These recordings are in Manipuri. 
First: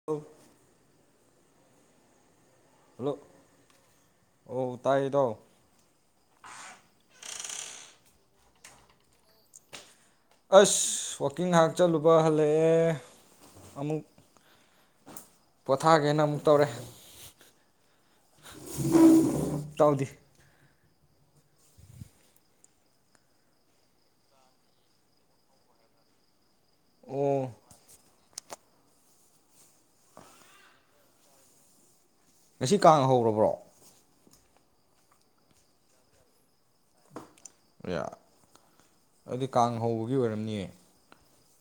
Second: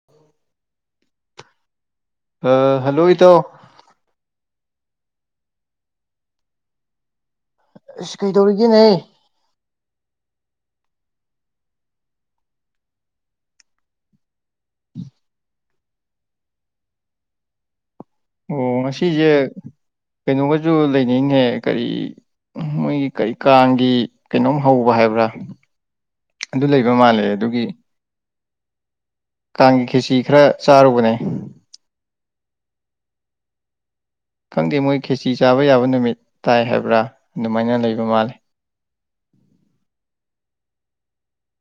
[unintelligible] ꯍꯥ ꯍꯜꯂꯣ ꯑꯣ ꯇꯥꯏꯌꯦ ꯢꯇꯥꯎ ꯑꯩꯁ ꯀꯩꯗꯧꯔꯤꯒꯦꯅꯦ ꯑꯁ ꯋꯥꯛꯀꯤꯡ ꯉꯥꯏꯍꯥꯛ ꯆꯠꯂꯨꯕ ꯍꯜꯂꯛꯑꯦ ꯑꯃꯨꯛ ꯄꯣꯊꯥꯒꯦꯅ ꯑꯃꯨꯛ ꯇꯧꯔꯦ ꯑꯣ ꯉꯁꯤꯁꯦ ꯇꯧꯗꯤ ꯀꯩꯅꯣꯒꯁꯨ ꯂꯩꯅꯩꯅꯦꯍꯦ ꯀꯔꯤ ꯃꯣꯏꯒꯤ ꯀꯔꯤ ꯀꯥꯡꯒꯤ ꯀꯩꯅꯣꯝ ꯍꯧꯕ ꯍꯥꯏꯕ꯭ꯔꯥ ꯑꯗꯨ ꯂꯩꯕ ꯃꯥꯜꯂꯦ ꯑꯣ ꯑꯗꯨꯒꯤ ꯀꯥꯡꯒꯤ ꯈꯦꯆꯤ ꯈꯔ ꯆꯥꯔꯨꯕꯅꯦ ꯉꯁꯤ ꯀꯥꯡ ꯍꯧꯒꯔꯕ꯭ꯔꯣ ꯈꯪꯗꯦ ꯃꯣꯏ ꯈꯦꯆꯤ ꯆꯥꯕ ꯌꯥꯕ ꯅꯨꯃꯤꯠ ꯇꯥꯏ ꯍꯥꯏꯕ꯭ꯔꯥ ꯑꯗꯨꯃꯥꯏꯅ ꯂꯩꯕ ꯃꯥꯜꯂꯦ ꯑꯗꯨ ꯀꯥꯡ ꯍꯧꯕꯒꯤ ꯑꯣꯏꯔꯝꯅꯤꯌꯦ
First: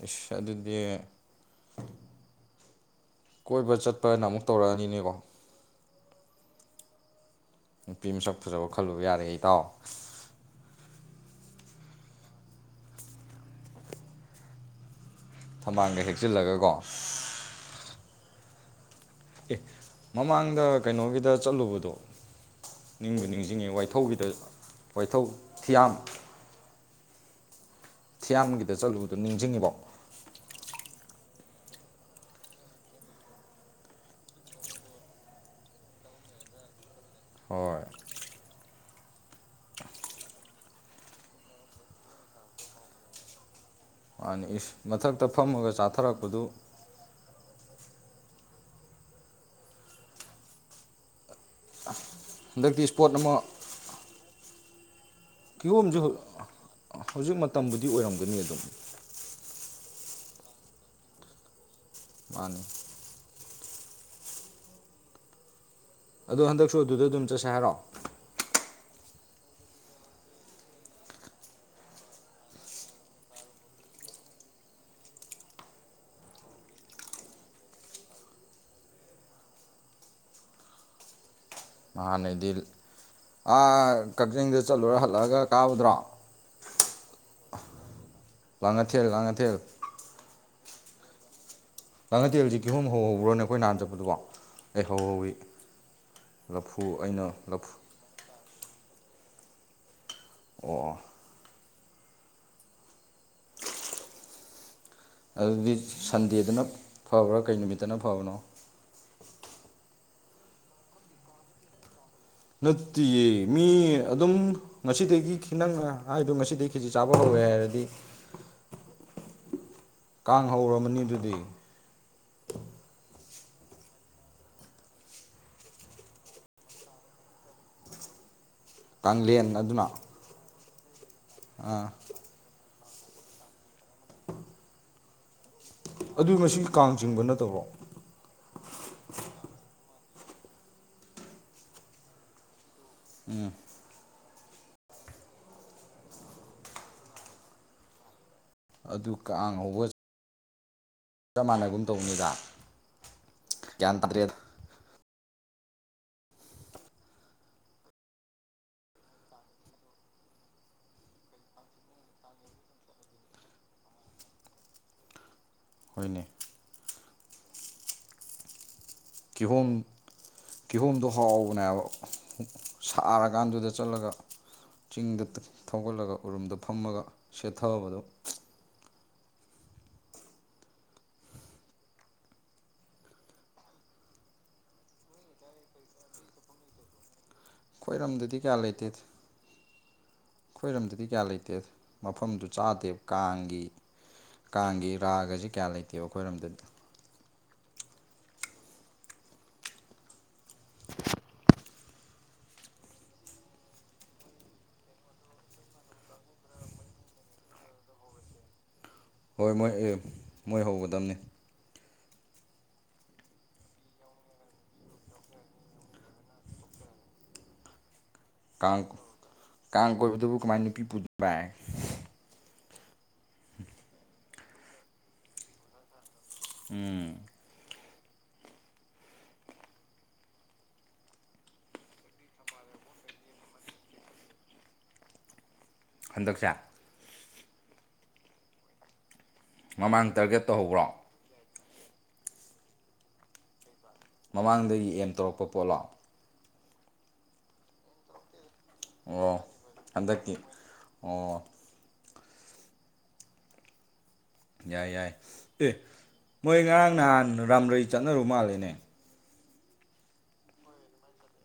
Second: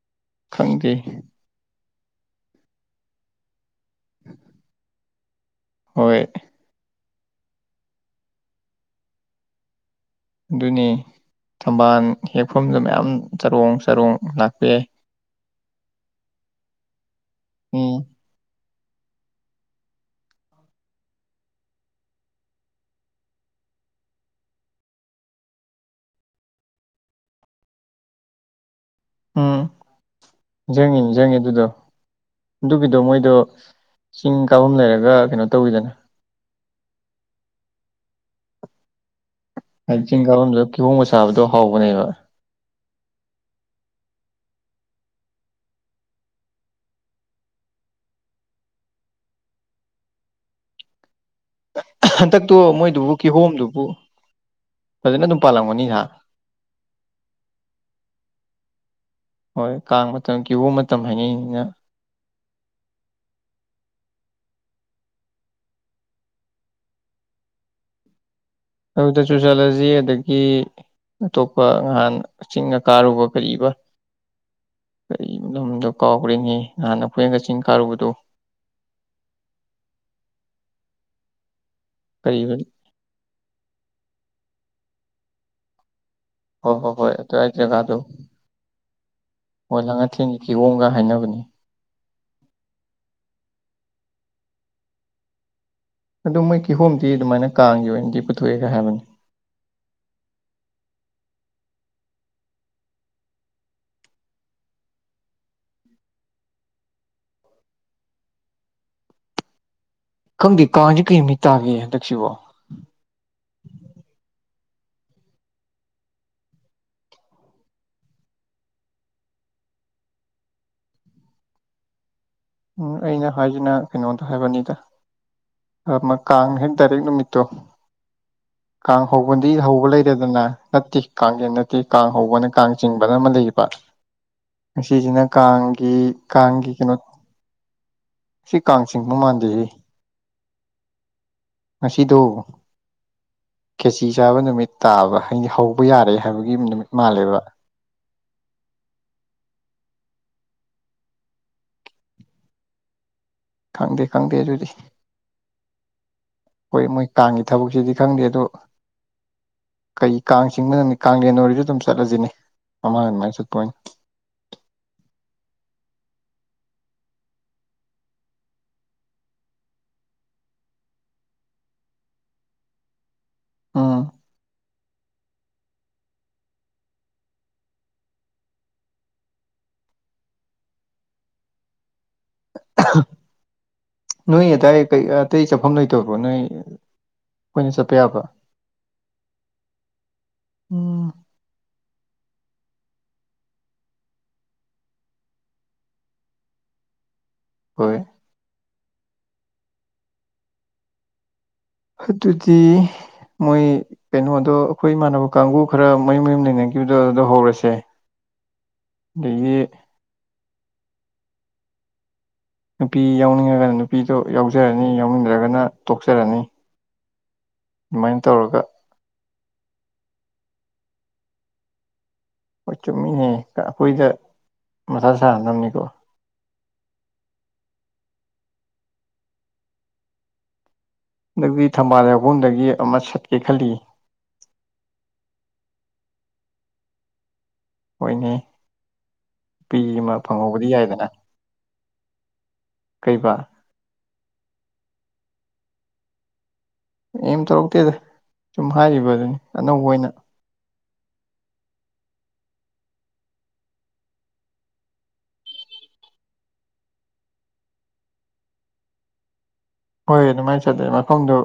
ꯑꯁ ꯑꯗꯨꯗꯤ ꯈꯪꯗꯦ ꯀꯣꯏꯕ ꯆꯠꯄꯅ ꯑꯃꯨꯛ ꯇꯧꯔꯛꯑꯅꯤꯅꯦꯀꯣ ꯍꯣꯏ ꯅꯨꯄꯤ ꯃꯁꯛ ꯐꯖꯕ ꯈꯜꯂꯨꯕ ꯌꯥꯔꯦ ꯏꯇꯥꯎ ꯑꯗꯨꯅꯦ ꯊꯝꯕꯥꯟ ꯍꯦꯛꯐꯝꯗ ꯃꯌꯥꯝ ꯆꯔꯣꯡ ꯆꯔꯣꯡ ꯂꯥꯛꯄ ꯌꯥꯏ ꯊꯝꯕꯥꯟꯒ ꯍꯦꯛꯆꯤꯜꯂꯒꯀꯣ ꯎꯝ ꯑꯦ ꯃꯃꯥꯡꯗ ꯀꯩꯅꯣꯒꯤꯗ ꯆꯠꯂꯨꯕꯗꯣ ꯅꯤꯡꯕꯨꯠ ꯅꯤꯡꯁꯤꯡꯉꯤ ꯋꯥꯏꯊꯧꯒꯤꯗ ꯋꯥꯏꯊꯧ ꯊꯤꯌꯥꯝ ꯊꯤꯌꯥꯝꯒꯤꯗ ꯆꯠꯂꯨꯕꯗꯣ ꯅꯤꯡꯁꯤꯡꯉꯤꯕꯣ ꯅꯤꯡꯖꯡꯉꯦ ꯅꯤꯡꯖꯡꯉꯦ ꯑꯗꯨꯗꯣ ꯑꯗꯨꯒꯤꯗꯣ ꯃꯣꯏꯗꯣ ꯆꯤꯡ ꯀꯥꯕꯝ ꯂꯩꯔꯒ ꯀꯩꯅꯣ ꯇꯧꯋꯤꯗꯅ ꯍꯣꯏ ꯍꯥꯏꯗꯤ ꯆꯤꯡ ꯀꯥꯕꯝꯗꯨꯗ ꯀꯤꯍꯣꯡꯒ ꯆꯥꯕꯗꯣ ꯍꯥꯎꯕꯅꯦꯕ ꯃꯥꯅꯤ ꯏꯁ ꯃꯊꯛꯇ ꯐꯝꯃꯒ ꯆꯥꯊꯔꯛꯄꯗꯨ ꯊꯛꯇꯣ ꯍꯟꯗꯛꯇꯤ ꯏꯁꯄꯣꯠ ꯃꯣꯏꯗꯨꯕꯨ ꯑꯃ ꯀꯤꯍꯣꯝꯗꯨꯕꯨ ꯐꯖꯅ ꯑꯗꯨꯝ ꯄꯥꯜꯂꯝꯒꯅꯤ ꯀꯤꯍꯣꯝꯁꯨ ꯍꯥ ꯍꯧꯖꯤꯛ ꯃꯇꯝꯕꯨꯗꯤ ꯑꯣꯏꯔꯝꯒꯅꯤ ꯑꯗꯨꯝ ꯍꯣꯏ ꯀꯥꯡ ꯃꯇꯝ ꯀꯤꯍꯣꯝ ꯃꯇꯝ ꯍꯥꯏꯅꯩꯅꯤꯅ ꯃꯥꯅꯤ ꯑꯗꯣ ꯍꯟꯗꯛꯁꯨ ꯑꯗꯨꯗ ꯑꯗꯨꯝ ꯆꯠꯁꯦ ꯍꯥꯏꯔꯣ ꯑꯗꯨꯗꯁꯨꯨ ꯆꯠꯂꯁꯤ ꯑꯗꯒꯤ ꯑꯇꯣꯞꯄ ꯅꯍꯥꯟ ꯆꯤꯡꯒ ꯀꯥꯔꯨꯕ ꯀꯔꯤꯕ ꯀꯔꯤꯕ ꯗꯨ ꯃꯃꯤꯡꯗꯣ ꯀꯥꯎꯒꯔ꯭ꯦꯅꯦꯍꯦ ꯅꯥꯍꯟ ꯑꯩꯈꯣꯏꯅꯒ ꯆꯤꯡ ꯀꯥꯔꯨꯕꯗꯣ ꯅꯍꯥꯟ ꯍꯥꯏꯗꯤ ꯀꯔꯤꯕ ꯑ ꯀꯛꯆꯤꯡꯗ ꯆꯠꯂꯨꯔ ꯍꯜꯂꯛꯑꯒ ꯀꯥꯕꯗꯨꯔꯣ ꯍꯣ ꯍꯣ ꯍꯣꯏ ꯑꯗꯋꯥꯏ ꯖꯒꯗꯣ ꯂꯥꯉꯥꯊꯦꯜ ꯂꯥꯉꯥꯊꯦꯜ ꯍꯣꯏ ꯂꯥꯡꯉꯥꯊꯦꯟꯒꯤ ꯀꯤꯌꯣꯝꯒ ꯍꯥꯏꯅꯕꯅꯦ ꯂꯥꯡꯉꯥꯊꯦꯜꯖꯦ ꯀꯤꯍꯣꯝ ꯍꯧꯍꯧꯕ꯭ꯔꯅꯦ ꯑꯩꯈꯣꯏ ꯅꯍꯥꯟ ꯆꯠꯄꯗꯨꯗꯣꯍꯩ ꯍꯧꯍꯧꯋꯤ ꯑꯗꯨ ꯃꯣꯏ ꯂꯐꯨ ꯀꯤꯍꯣꯝꯗꯤ ꯑꯩꯅ ꯑꯗꯨꯃꯥꯏꯅ ꯂꯐꯨ ꯀꯥꯡꯒꯤ ꯑꯣꯏꯅꯗꯤ ꯄꯨꯊꯣꯛꯑꯦꯒ ꯍꯥꯏꯕꯅꯤ ꯑꯣ ꯑꯗꯨꯗꯤ ꯁꯟꯗꯦꯗꯅ ꯐꯕ꯭ꯔꯥ ꯀꯩ ꯅꯨꯃꯤꯠꯇꯅ ꯐꯕꯅꯣ ꯈꯪꯗꯦ ꯀꯥꯡꯖꯦ ꯀꯩ ꯅꯨꯃꯤꯠ ꯇꯥꯒꯦ ꯍꯟꯗꯛꯁꯤꯕꯣ ꯅꯠꯇꯤꯌꯦ ꯃꯤ ꯑꯗꯨꯝ ꯉꯁꯤꯗꯒꯤꯈꯤ ꯅꯪ ꯍꯥꯏꯗꯣ ꯉꯁꯤꯗꯒꯤ ꯈꯦꯆꯤ ꯆꯥꯕ ꯍꯧꯋꯦ ꯍꯥꯏꯔꯗꯤ ꯀꯥꯡ ꯍꯧꯔꯝꯃꯅꯤ ꯑꯗꯨꯗꯤ ꯎꯝ ꯑꯩꯅ ꯍꯥꯏꯁꯤꯅ ꯀꯩꯅꯣꯗ ꯍꯥꯏꯕꯅꯤꯗ ꯀꯥꯡ ꯍꯦꯛ ꯗꯥꯏꯔꯦꯛ ꯅꯨꯃꯤꯠꯇꯣ ꯀꯥꯡ ꯀꯥꯡꯂꯦꯟ ꯍꯧꯕꯗꯤ ꯑꯗꯨꯅ ꯍꯧꯕ ꯂꯩꯔꯦ ꯗꯅ ꯅꯠꯇꯦ ꯀꯥꯡꯂꯦꯟ ꯅꯠꯇꯦ ꯑꯥ ꯀꯥꯡ ꯍꯧꯕꯅ ꯀꯥꯡ ꯆꯤꯡꯕꯅ ꯑꯃ ꯂꯩꯌꯦꯕ ꯉꯁꯤꯖꯤꯅ ꯀꯥꯡꯒꯤ ꯀꯥꯡꯒꯤ ꯀꯩꯅꯣ ꯅꯠꯇꯕꯔꯣ꯫ ꯁꯤ ꯀꯥꯡ ꯆꯤꯡꯕ ꯃꯥꯟꯗꯦ ꯍꯦ ꯉꯥꯁꯤꯗꯣ [unintelligible] ꯈꯦꯆꯤ ꯆꯥꯕ ꯅꯨꯃꯤꯠ ꯇꯥꯕ ꯍꯥꯏꯗꯤ ꯍꯧꯕ ꯌꯥꯔꯦ ꯍꯥꯏꯕꯒꯤ ꯅꯨꯃꯤꯠ ꯃꯥꯜꯂꯦꯕ ꯑꯗꯨ ꯀꯥꯡ ꯍꯧꯕꯠ ꯆꯞ ꯃꯥꯟꯅꯒꯨꯝ ꯇꯧꯅꯤꯗ ꯈꯪꯗꯦ ꯈꯪꯗꯦ ꯑꯗꯨꯗꯤ ꯍꯣꯏ ꯃꯣꯏ ꯀꯥꯡꯒꯤ ꯊꯕꯛꯁꯤꯗꯤ ꯈꯪꯗꯦ ꯑꯗꯣ ꯀꯩ ꯀꯥꯡ ꯆꯤꯡꯕ ꯅꯨꯃꯤꯠ ꯀꯥꯡꯂꯦꯟ ꯑꯣꯏꯔꯤꯁꯨ ꯑꯗꯨꯝ ꯆꯠꯂꯁꯤꯅꯦ ꯃꯃꯥꯡ ꯑꯗꯨꯃꯥꯏꯅ ꯆꯠꯄꯅꯤ ꯍꯣꯏꯅꯦ ꯀꯤꯍꯣꯝ ꯀꯤꯍꯣꯝꯗꯣ ꯍꯥꯎꯕꯅꯦ ꯍꯥꯏꯕ ꯁꯥꯔ ꯀꯥꯟꯗꯨꯗ ꯎꯝ ꯆꯠꯂꯒ ꯆꯤꯡꯗ ꯊꯧꯒꯠꯂꯒ ꯎꯔꯨꯝꯗ ꯐꯝꯃꯒ ꯁꯦꯠꯊꯕꯗꯣ ꯅꯣꯏ ꯑꯗꯥꯏ ꯀꯩ ꯑꯇꯩ ꯆꯠꯐꯝ ꯂꯩꯇꯕꯔꯣ ꯅꯣꯏ ꯑꯩꯈꯣꯏꯅ ꯆꯠꯄ ꯌꯥꯕ ꯈ꯭ꯣꯏꯔꯝꯗꯗꯤ ꯀꯌꯥ ꯂꯩꯇꯦꯗ ꯑꯩꯈꯣꯏꯔꯝꯗꯗꯤ ꯎꯝ ꯀꯌꯥ ꯂꯩꯇꯦꯗ ꯃꯐꯝꯗꯨ ꯆꯥꯗꯦꯕ ꯀꯥꯡꯒꯤ ꯀꯥꯡꯒꯤ ꯔꯥꯒꯁꯤꯦ ꯀꯌꯥ ꯂꯩꯇꯦꯕ ꯑꯩꯈꯣꯏꯔꯣꯝꯗꯨꯗ ꯍꯣꯏ ꯑꯗꯨꯗꯤ ꯃꯣꯏ ꯀꯩꯅꯣꯗꯣ ꯑꯩꯈꯣꯏ ꯏꯃꯥꯟꯅꯕ ꯀꯥꯡꯕꯨ ꯈꯔ ꯃꯌꯨꯝ ꯃꯌꯨꯝ ꯂꯩꯅꯈꯤꯕꯗꯣ ꯑꯗꯣ ꯍꯧꯔꯁꯦ ꯍꯣꯏ ꯑꯗꯒꯤ ꯃꯣꯏ ꯃꯣꯏ ꯍꯧꯒꯗꯝꯕꯅꯤ ꯅꯨꯄꯤ ꯌꯥꯎꯅꯤꯡꯉꯒꯅ ꯅꯨꯄꯤꯗꯣ ꯌꯥꯎꯖꯔꯅꯤ ꯌꯥꯎꯅꯤꯡꯗ꯭ꯔꯒꯅ ꯇꯣꯛꯆꯔꯅꯤ ꯑꯗꯨꯃꯥꯏꯅ ꯇꯧꯔꯒ ꯀ ꯀꯥ ꯀꯗꯕꯨ ꯃꯅꯤ ꯀ ꯄꯨꯕꯥ ꯍꯣꯏ ꯆꯨꯝꯃꯤꯍꯦ ꯑꯩꯈꯣꯏꯗ ꯃꯁꯥ ꯁꯥꯍꯅꯕꯅꯤꯀꯣ ꯎꯝ ꯑꯗꯨꯒꯤ ꯊꯝꯕꯥꯜ ꯌꯥꯎꯐꯝꯗꯒꯤ ꯑꯃ ꯁꯠꯀꯦ ꯈꯜꯂꯤ ꯍꯟꯗꯛꯁꯦ ꯍꯣꯏꯅꯦ ꯅꯨꯄꯤ ꯑꯃ ꯃꯃꯥꯡ ꯇꯥꯔꯒꯦꯠ ꯐꯪꯍꯧꯕꯗꯤ ꯇꯧꯍꯧꯕ꯭ꯔꯣ ꯌꯥꯏꯗꯅ ꯀꯩꯕ ꯃꯃꯥꯡꯗꯒꯤ ꯑꯦꯝ ꯇꯧꯔꯛꯄ ꯄꯣꯠꯂꯣ ꯑ ꯇꯧꯔꯛꯇꯦꯗ ꯁꯨꯝ ꯍꯥꯏꯔꯤꯕꯗꯨꯅꯤ ꯑꯣ ꯑꯅꯧꯕ ꯑꯣꯏꯅ ꯍꯟꯗꯛꯀꯤ ꯑꯣ ꯌꯥꯏ ꯌꯥꯏ ꯑꯦ ꯃꯣꯏ ꯉꯔꯥꯡ ꯅꯍꯥꯟ ꯔꯥꯝꯔꯩ ꯆꯠꯅꯔꯨ ꯃꯥꯜꯂꯦꯅꯦ ꯍꯣꯏ ꯑꯗꯨꯃꯥꯏꯅ ꯆꯗꯦ ꯃꯐꯝꯗꯨ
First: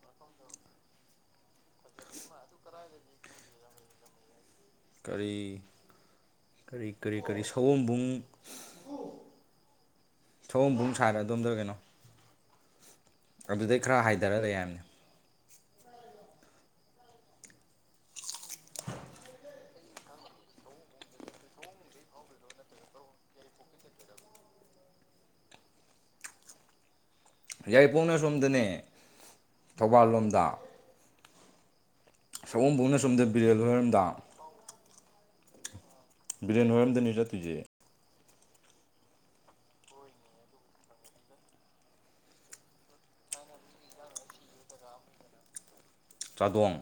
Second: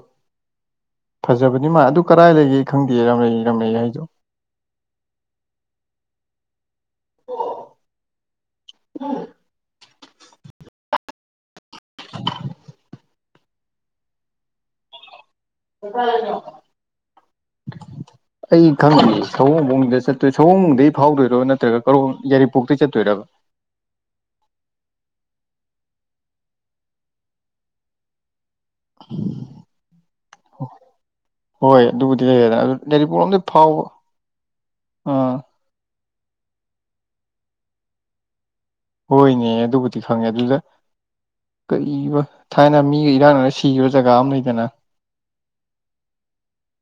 ꯐꯖꯕꯅꯤ ꯃꯥ ꯑꯗꯨ ꯀꯗꯥꯏ ꯂꯩꯒꯦ ꯈꯪꯗꯦ ꯔꯝꯂꯛꯏ ꯔꯥꯝꯂꯛꯏ ꯍꯥꯏꯗꯣ ꯀꯔꯤ ꯀꯔꯤ ꯀꯔꯤ ꯀꯔꯤ ꯁꯒꯣꯕꯨꯡ ꯊꯧꯎꯝꯕꯨꯡ ꯁꯥꯔꯒ ꯑꯣꯝꯗꯔ ꯀꯩꯅꯣ ꯑꯗꯨꯗꯩ ꯈꯔ ꯍꯥꯏꯊꯔꯒ ꯂꯩꯔꯅꯤ ꯀꯁꯥꯏ ꯍꯥꯏꯅ [inaudible] ꯑꯩ ꯈꯪꯗꯦ ꯁꯒꯣꯕꯨꯡꯗ ꯆꯠꯇꯣꯏ ꯁꯒꯣꯝꯕꯨꯡꯗꯩ ꯐꯥꯎꯗꯣꯏꯔꯣ ꯅꯠꯇ꯭ꯔꯒ ꯀ ꯌꯥꯏꯔꯤꯄꯣꯛꯇꯩꯒꯤ ꯆꯠꯇꯣꯏꯕ ꯌꯥꯏꯔꯤꯄꯣꯛꯅ ꯁꯣꯝꯗꯅꯦ ꯊꯧꯕꯥꯜ ꯂꯣꯝꯗ ꯍꯣꯏ ꯑꯗꯨꯕꯨꯗꯤ ꯂꯩꯔꯗꯅ ꯑꯗꯨ ꯁꯑꯣꯝꯕꯨꯡꯅ ꯁꯣꯝꯗ ꯔꯤꯄꯣꯂꯣꯝꯗꯤ ꯕꯤꯔꯦꯜ ꯐꯥꯎꯕ ꯍꯣꯏꯔꯣꯝꯗ ꯑꯥ ꯕꯤꯔꯌꯥꯟ ꯋꯥꯔꯝꯗꯅꯤ ꯆꯠꯇꯨꯁꯦ ꯍꯣꯏꯅꯦ ꯑꯗꯨꯕꯨꯗꯤ ꯈꯪꯉꯦ ꯑꯗꯨꯗ ꯀ ꯊꯥꯏꯅ ꯃꯤꯒ ꯏꯔꯥꯡꯅꯅ ꯁꯤꯈꯤꯕ ꯖꯒꯥ ꯑꯃ ꯂꯩꯗꯅ ꯆ꯭ꯔꯥꯗꯣꯡ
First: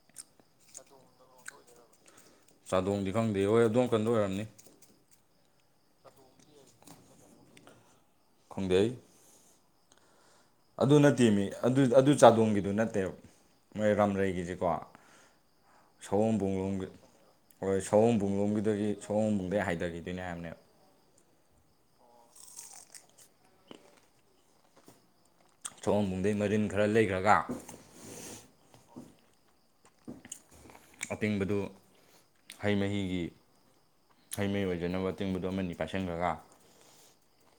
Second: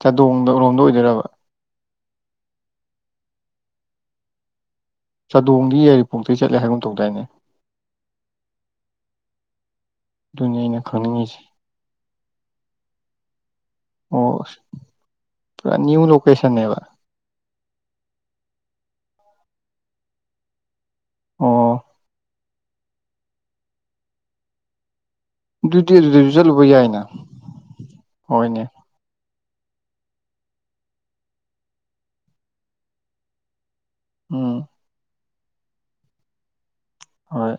ꯆꯥꯗꯣꯡꯗꯔꯣꯝꯗ ꯑꯣꯏꯗꯣꯏꯔꯕ ꯆꯥꯗꯣꯡꯗꯤ ꯈꯪꯗꯦ ꯍꯣꯏ ꯑꯗꯣꯝ ꯀꯟꯗ ꯑꯣꯏꯔꯝꯅꯤ ꯆꯥꯗꯣꯡꯗꯤ ꯌꯥꯏꯔꯤꯄꯣꯛꯇꯩ ꯆꯠꯂꯦ ꯍꯥꯏꯒꯨꯝ ꯇꯧꯗꯥꯏꯅꯦ ꯈꯪꯖꯩ ꯑꯗꯨꯅꯤ ꯑꯩꯅ ꯑꯗꯨ ꯅꯠꯇꯦ ꯈꯪꯅꯤꯡꯉꯤꯁꯦ ꯃꯤ ꯑꯗꯨ ꯑꯗꯨ ꯆꯥꯗꯣꯡꯒꯤꯗꯨ ꯅꯠꯇꯦꯕ ꯃꯣꯏ ꯑꯣ ꯑꯁ ꯔꯥꯝꯂꯩꯒꯤꯁꯤꯀꯣ ꯄꯨꯔꯥ ꯅ꯭ꯌꯨ ꯂꯣꯀꯦꯁꯟꯅꯦꯕ ꯁꯑꯣꯣꯡꯕꯂꯣꯡꯒ ꯍꯣꯏ ꯁꯧꯑꯨꯡꯕꯨꯡꯂꯣꯝꯒꯤꯗꯒꯤ ꯁꯧꯑꯨꯡꯕꯨꯡꯗꯒꯤ ꯍꯥꯏꯗꯒꯤꯗꯣꯏꯕꯅꯦ ꯍꯥꯏꯅꯦꯕ ꯑꯣ ꯑꯗꯨꯗꯤ ꯑꯗꯨꯗꯁꯨ ꯁꯑꯣꯝꯕꯨꯡꯗꯩ ꯆꯠꯂꯨꯕ ꯃꯔꯤꯟ ꯈꯔ ꯌꯥꯏꯅ ꯂꯩꯈ꯭ꯔꯒ ꯍꯣꯏꯅꯦ ꯑꯇꯤꯡꯕꯗꯨ ꯍꯩ ꯃꯍꯤꯒꯤ ꯎꯝ ꯍꯩꯃꯍꯤ ꯑꯣꯏꯖꯅꯕ ꯇꯤꯡꯕꯗꯨ ꯑꯃꯅꯤ ꯄꯥꯏꯁꯤꯟꯈꯔꯒ ꯍꯣꯏ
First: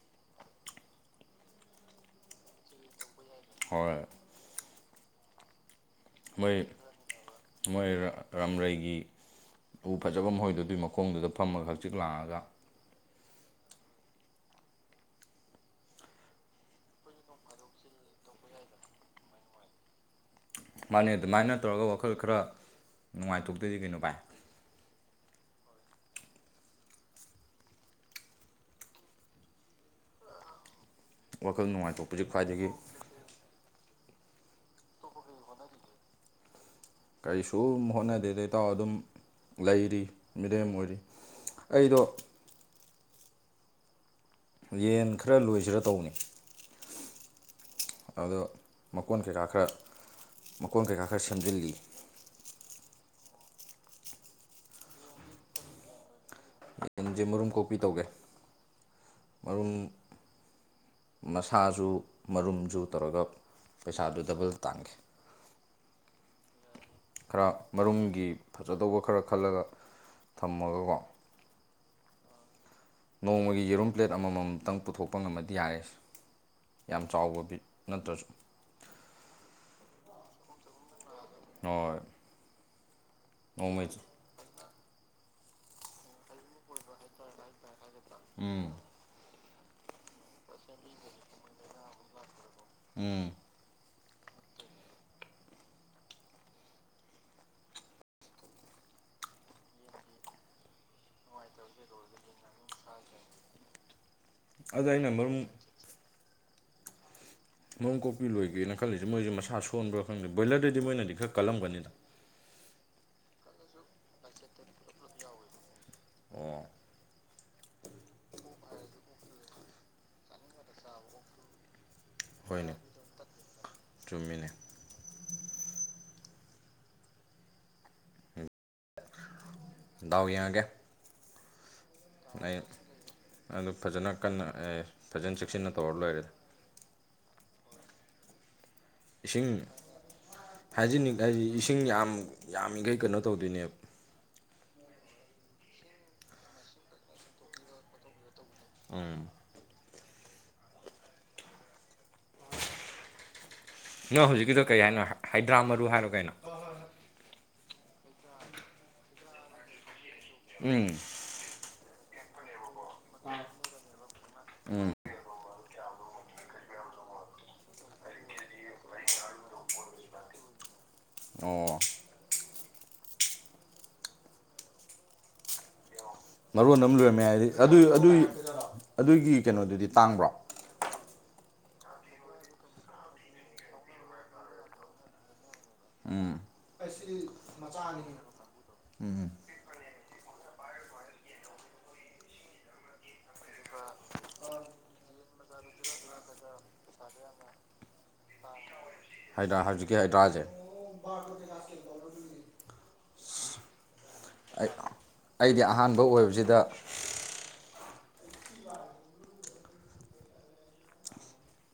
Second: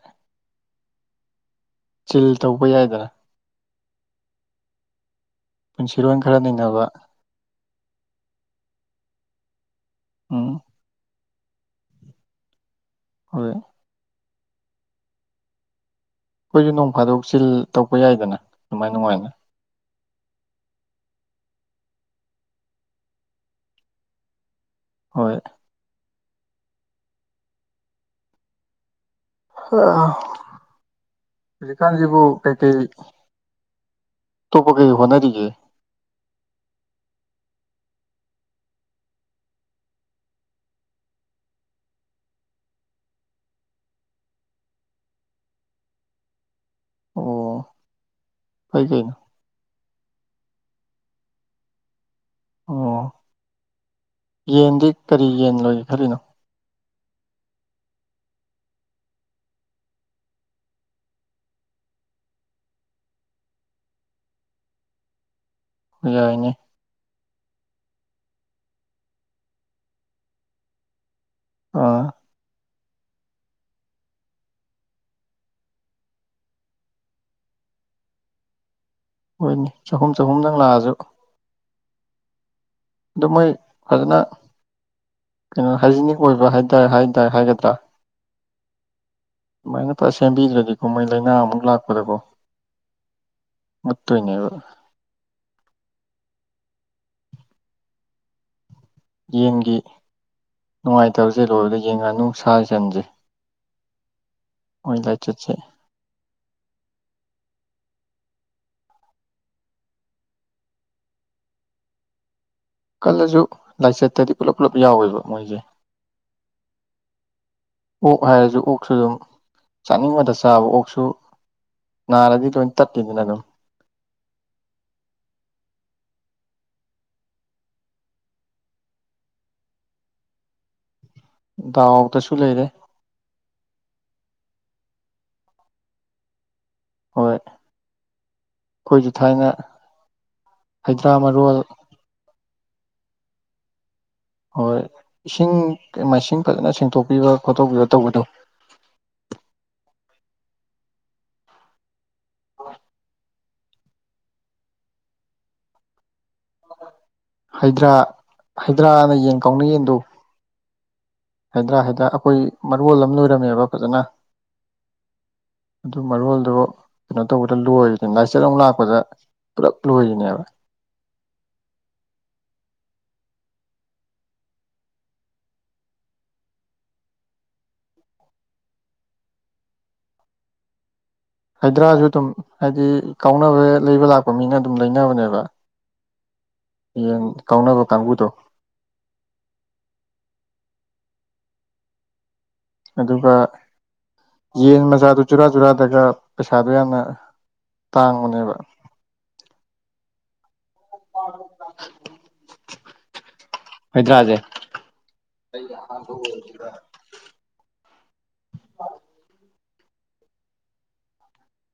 ꯆꯤꯜ ꯇꯧꯕ ꯌꯥꯏꯗꯅ ꯍꯣꯏ ꯄꯨꯟꯁꯤꯔꯣꯟ ꯈꯔ ꯃꯣꯏ ꯅꯩꯅꯕ ꯃꯣꯏ ꯔꯥꯝꯔꯩꯒꯤ ꯎ ꯐꯖꯕ ꯎꯝ ꯃꯣꯏꯗꯨꯗꯨꯒꯤ ꯃꯈꯣꯡꯗꯨꯗ ꯐꯝꯃꯒ ꯍꯛꯆꯤꯛ ꯂꯥꯛꯑꯒ ꯍꯣꯏ ꯑꯩꯈꯣꯏꯁꯨ ꯅꯣꯡ ꯐꯥꯗꯣꯛꯆꯜ ꯇꯧꯕ ꯌꯥꯏꯗꯅ ꯑꯗꯨꯃꯥꯏꯅ ꯅꯨꯡꯉꯥꯏꯅ ꯃꯥꯅꯦ ꯑꯗꯨꯃꯥꯏꯅ ꯇꯧꯔꯒ ꯋꯥꯈꯜ ꯈꯔ ꯅꯨꯡꯉꯥꯏꯊꯣꯛꯇꯣꯏꯗꯤ ꯀꯩꯅꯣ ꯚꯥꯏ ꯍꯣꯏ [unintelligible] ꯋꯥꯈꯜ ꯍꯧꯖꯤꯀꯥꯟꯖꯤꯕꯨ ꯅꯨꯡꯉꯥꯏꯊꯣꯛꯄꯁꯤ ꯈ꯭ꯋꯥꯏꯗꯒꯤ ꯀꯩꯀꯩ ꯇꯣꯄ ꯀꯩ ꯀꯩ ꯍꯣꯠꯅꯔꯤꯒꯦ ꯀꯔꯤꯁꯨ ꯍꯣꯠꯅꯗꯦꯗ ꯏꯇꯥꯎ ꯑꯗꯨꯝ ꯂꯩꯔꯤ ꯃꯤꯔꯦꯝ ꯑꯣꯏꯔꯤ ꯑꯩꯗꯣ ꯌꯦꯟ ꯈꯔ ꯂꯣꯏꯁꯤꯔ ꯇꯧꯕꯅꯦ ꯑꯣ ꯑꯗꯣ ꯐꯩ ꯀꯩꯅꯣ ꯃꯀꯣꯟ ꯀꯩꯀꯥ ꯈꯔ ꯃꯀꯣꯟ ꯀꯩꯀꯥ ꯈꯔ ꯁꯦꯝꯖꯤꯜꯂꯤ ꯑꯣ ꯌꯦꯟꯗꯤ ꯀꯔꯤ ꯌꯦꯟ ꯂꯣꯏꯒꯦ ꯈꯜꯂꯤꯅꯣ ꯌꯦꯟꯖꯦ ꯃꯔꯨꯝ ꯀꯣꯛꯄꯤ ꯇꯧꯒꯦ ꯃꯔꯨꯝ ꯃꯁꯥꯖꯨ ꯃꯔꯨꯝꯖꯨ ꯇꯧꯔꯒ ꯄꯩꯁꯥꯗꯨ ꯗꯕꯜ ꯇꯥꯟꯒꯦ ꯌꯥꯏꯅꯦ ꯈꯔ ꯃꯔꯨꯝꯒꯤ ꯐꯖꯗꯧꯕ ꯈꯔ ꯈꯜꯂꯒ ꯊꯝꯃꯒꯀꯣ ꯑꯥ ꯅꯣꯡꯃꯒꯤ ꯌꯦꯔꯨꯝ ꯄ꯭ꯂꯦꯠ ꯑꯃꯃꯝꯇꯪ ꯄꯨꯊꯣꯛꯄ ꯉꯝꯃꯗꯤ ꯌꯥꯔꯦꯁꯦ ꯌꯥꯝ ꯆꯥꯎꯕꯗꯤ ꯅꯠꯇ꯭ꯔꯁꯨ ꯍꯣꯏꯅꯦ ꯆꯍꯨꯝ ꯆꯍꯨꯝꯗꯪ ꯂꯥꯛꯑꯁꯨ ꯍꯣꯏ ꯑꯗꯨ ꯃꯣꯏ ꯅꯣꯡꯃꯩ ꯐꯖꯅ ꯀꯩꯅꯣ ꯍꯥꯏꯖꯤꯅꯤꯛ ꯑꯣꯏꯕ ꯍꯥꯏꯇꯥꯔꯦ ꯍꯥꯏꯇꯥꯔꯦ ꯍꯥꯏꯒꯗ꯭ꯔꯥ ꯎꯝ ꯑꯗꯨꯨꯃꯥꯏꯅ ꯐꯖꯅ ꯁꯦꯝꯕꯤꯗ꯭ꯔꯗꯤꯀꯣ ꯃꯣꯏ ꯂꯥꯏꯅꯥ ꯑꯃꯨꯛ ꯂꯥꯛꯄꯗꯀꯣ ꯎꯝ ꯃꯨꯠꯇꯣꯏꯅꯦꯕ ꯌꯦꯟꯒꯤ ꯅꯨꯡꯉꯥꯏꯇꯕꯖꯦ ꯂꯣꯏꯕꯗ ꯌꯦꯟ ꯉꯥꯅꯨ ꯁꯥ ꯁꯟꯖꯦ ꯑꯗ ꯑꯩꯅ ꯃꯔꯨꯝ ꯂꯥꯏꯆꯠꯁꯦ ꯃꯔꯨꯝ ꯀꯣꯛꯄꯤ ꯂꯣꯏꯒꯦꯅ ꯈꯜꯂꯤꯁꯦ ꯃꯣꯏꯁꯦ ꯃꯁꯥ ꯁꯣꯟꯕ꯭ꯔꯥ ꯈꯪꯗꯦ ꯕꯣꯏꯂꯔꯗꯗꯤ ꯃꯣꯏꯅꯗꯤ ꯈꯔ ꯀꯜꯂꯝꯒꯅꯤꯗ ꯀꯜꯂꯖꯨ ꯂꯥꯏꯆꯠꯇꯗꯤ ꯄꯨꯂꯞ ꯄꯨꯂꯞ ꯌꯥꯎꯋꯦꯕ ꯃꯣꯏꯖꯦ ꯑꯣ ꯑꯣꯛ ꯍꯥꯏꯔꯁꯨ ꯑꯣꯛꯁꯨ ꯑꯗꯨꯝ ꯆꯥꯅꯤꯡꯕꯗ ꯆꯥꯕ ꯑꯣꯛꯁꯨ ꯅꯥꯔꯗꯤ ꯂꯣꯏ ꯍꯣꯏꯅꯦ ꯇꯠꯀꯤꯅꯤꯏ ꯑꯗꯨꯝ ꯆꯨꯝꯃꯤꯅꯦ ꯗꯥꯎ ꯌꯦꯡꯉꯒꯦ ꯗꯥꯎ ꯑꯩ ꯑꯗꯨ ꯐꯖꯅ ꯀꯟꯅ ꯑꯩ ꯐꯖꯅ ꯆꯦꯛꯁꯤꯟꯅ ꯇꯧꯔ ꯂꯣꯏꯔꯦꯗ ꯍꯣꯏ ꯑꯩꯈꯣꯏꯁꯨ ꯊꯥꯏꯅ ꯏꯁꯤꯡ ꯍꯩꯗ꯭ꯔꯥ ꯍꯥꯏꯖꯤꯅꯤꯛ ꯍꯥꯏ ꯃꯔꯣꯜ ꯏꯁꯤꯡ ꯌꯥꯝ ꯌꯥꯝꯃꯤꯒꯩ ꯀꯩꯅꯣ ꯇꯧꯗꯣꯏꯅꯦꯕ ꯍꯣꯏ ꯏꯁꯤꯡ ꯃꯥꯏꯁꯤꯡ ꯐꯖꯅ ꯁꯦꯡꯗꯣꯛꯄꯤꯕ ꯈꯣꯠꯇꯣꯛꯄꯤꯕ ꯇꯧꯕꯗꯣ ꯎꯝ ꯅꯪ ꯍꯧꯖꯤꯛꯀꯤꯗꯣ ꯀꯩ ꯍꯥꯏꯅꯣ ꯍꯥꯏꯗ꯭ꯔꯥ ꯃꯔꯨ ꯍꯥꯏꯔꯣ ꯀꯩꯅꯣ ꯍꯩꯗ꯭ꯔꯥ ꯍꯩꯗ꯭ꯔꯥ ꯑꯅ ꯌꯦꯟ ꯀꯥꯎꯅ ꯌꯦꯟꯗꯣ ꯎꯝ ꯍꯥꯏꯗ꯭ꯔꯥ ꯍꯥꯏꯗ꯭ꯔꯥ ꯑꯩꯈꯣꯏ ꯃꯔꯣꯜ ꯑꯃ ꯂꯣꯏꯔꯝꯃꯦꯕ ꯐꯖꯅ ꯎꯝ ꯑꯗꯨ ꯃꯔꯣꯜꯗꯣ ꯀꯩꯅꯣ ꯇꯧꯕꯗ ꯂꯣꯏꯕꯅꯦ ꯂꯥꯏꯆꯠ ꯑꯃ ꯂꯥꯛꯄꯗ ꯄꯨꯔꯞ ꯂꯣꯏꯔꯤꯅꯦꯕ ꯑꯣ ꯃꯔꯣꯟ ꯑꯃ ꯂꯣꯏꯔꯝꯃꯦ ꯍꯥꯏꯗꯤ ꯑꯗꯨ ꯑꯗꯨ ꯑꯗꯨꯒꯤ ꯀꯩꯅꯣꯗꯨꯗꯤ ꯇꯥꯡꯕ꯭ꯔꯣ ꯍꯥꯏꯗ꯭ꯔꯥꯁꯨ ꯑꯗꯨꯝ ꯍꯥꯏꯗꯤ ꯀꯥꯎꯅꯕ ꯂꯩꯕ ꯂꯥꯛꯄ ꯃꯤꯅ ꯑꯗꯨꯝ ꯂꯩꯅꯕꯅꯦꯕ ꯎꯝ ꯌꯦꯡ ꯀꯥꯎꯅꯕ ꯀꯥꯡꯕꯨꯗꯣ ꯎꯝ ꯑꯗꯨꯒ ꯌꯦꯟ ꯃꯆꯥꯗꯨ ꯆꯨꯔꯥ ꯆꯨꯔꯥꯗꯒ ꯄꯩꯁꯥꯗꯣ ꯌꯥꯝꯅ ꯇꯥꯡꯕꯅꯦꯕ ꯍꯥꯏꯗ꯭ꯔꯥ ꯍꯧꯖꯤꯛꯀꯤ ꯍꯥꯏꯗ꯭ꯔꯥꯁꯦ ꯍꯩꯗ꯭ꯔꯥꯁꯦ ꯑꯩ ꯑꯩꯗꯤ ꯑꯍꯥꯟꯕ ꯑꯣꯏꯕꯁꯤꯗ [inaudible]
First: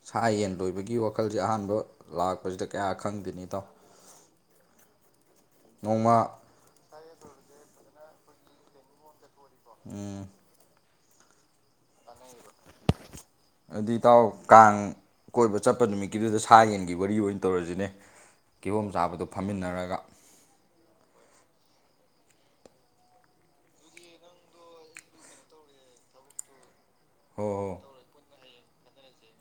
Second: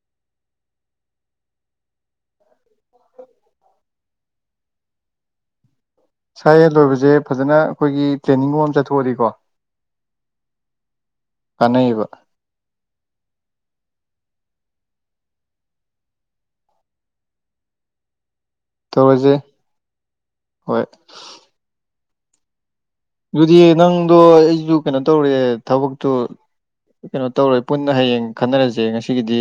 ꯁꯥ ꯌꯦꯟ ꯂꯣꯏꯕꯒꯤ ꯋꯥꯈꯜꯁꯦ ꯑꯍꯥꯟꯕ ꯂꯥꯛꯄꯁꯤꯗ ꯀꯌꯥ ꯈꯪꯗꯦꯅꯦ ꯏꯇꯥꯎ ꯅꯣꯡꯃ ꯁꯥꯥ ꯌꯦꯟ ꯂꯣꯏꯕꯁꯦ ꯐꯖꯅ ꯑꯩꯈꯣꯏꯒꯤ ꯇ꯭ꯔꯦꯅꯤꯡ ꯒꯨꯝꯕ ꯑꯃ ꯆꯠꯊꯣꯛ ꯑꯗꯤꯀꯣ ꯎꯝ ꯀꯥꯟꯅꯩꯌꯦꯕ ꯑꯗꯨ ꯏꯇꯥꯎ ꯀꯥꯡ ꯀꯣꯏꯕ ꯆꯠꯄ ꯅꯨꯃꯤꯠꯀꯤꯗꯨꯗ ꯁꯥ ꯌꯦꯟꯒꯤ ꯋꯥꯔꯤ ꯑꯣꯏꯅ ꯇꯧꯔꯁꯤꯅꯦ ꯀꯤꯍꯣꯝ ꯆꯥꯕꯗꯣ ꯇꯧꯔꯁꯦ ꯐꯝꯃꯤꯟꯅꯔꯒ ꯍꯣꯏ ꯑꯗꯨꯗꯤ ꯅꯪꯗꯣ ꯑꯩꯁꯨ ꯀꯩꯅꯣ ꯇꯧꯔꯦ ꯊꯕꯛꯇꯣ ꯀꯩꯅꯣ ꯍꯣ ꯇꯧꯔꯦ ꯍꯣ ꯍꯣꯏ ꯄꯨꯟꯅ ꯍꯌꯦꯡ ꯈꯟꯅꯔꯁꯦ ꯉꯁꯤꯒꯤꯗꯤ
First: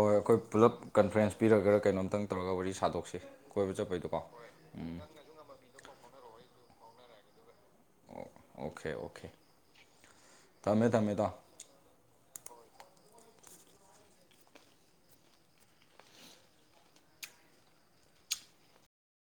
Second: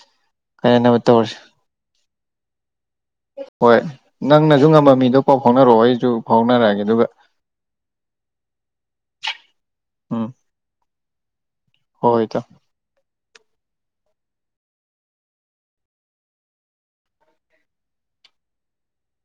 ꯍꯣꯏ ꯑꯩꯈꯣꯏ ꯄꯨꯂꯞ ꯀꯥꯏꯅꯅꯕ ꯇꯧꯔꯁꯦ ꯀꯟꯐ꯭ꯔꯦꯟꯁ ꯄꯤꯔꯒꯔ ꯀꯩꯅꯣꯝꯇꯪ ꯇꯧꯔꯒ ꯋꯥꯔꯤ ꯁꯥꯗꯣꯛꯁꯤ ꯀꯣꯏꯕ ꯆꯠꯄꯩꯗꯣꯀꯣ ꯅꯁꯨ ꯉꯝꯕ ꯃꯤꯗꯣ ꯄꯥꯎ ꯐꯥꯎꯅꯔꯛꯑꯣ ꯑꯩꯁꯨ ꯐꯥꯎꯅꯔꯛꯑꯒꯦ ꯑꯗꯨꯒ ꯑꯣꯀꯦ ꯑꯣꯀꯦ ꯊꯝꯃꯦ ꯊꯝꯃꯦ ꯏꯇꯥꯎ ꯍꯣ ꯍꯣꯏ ꯏꯇꯥꯎ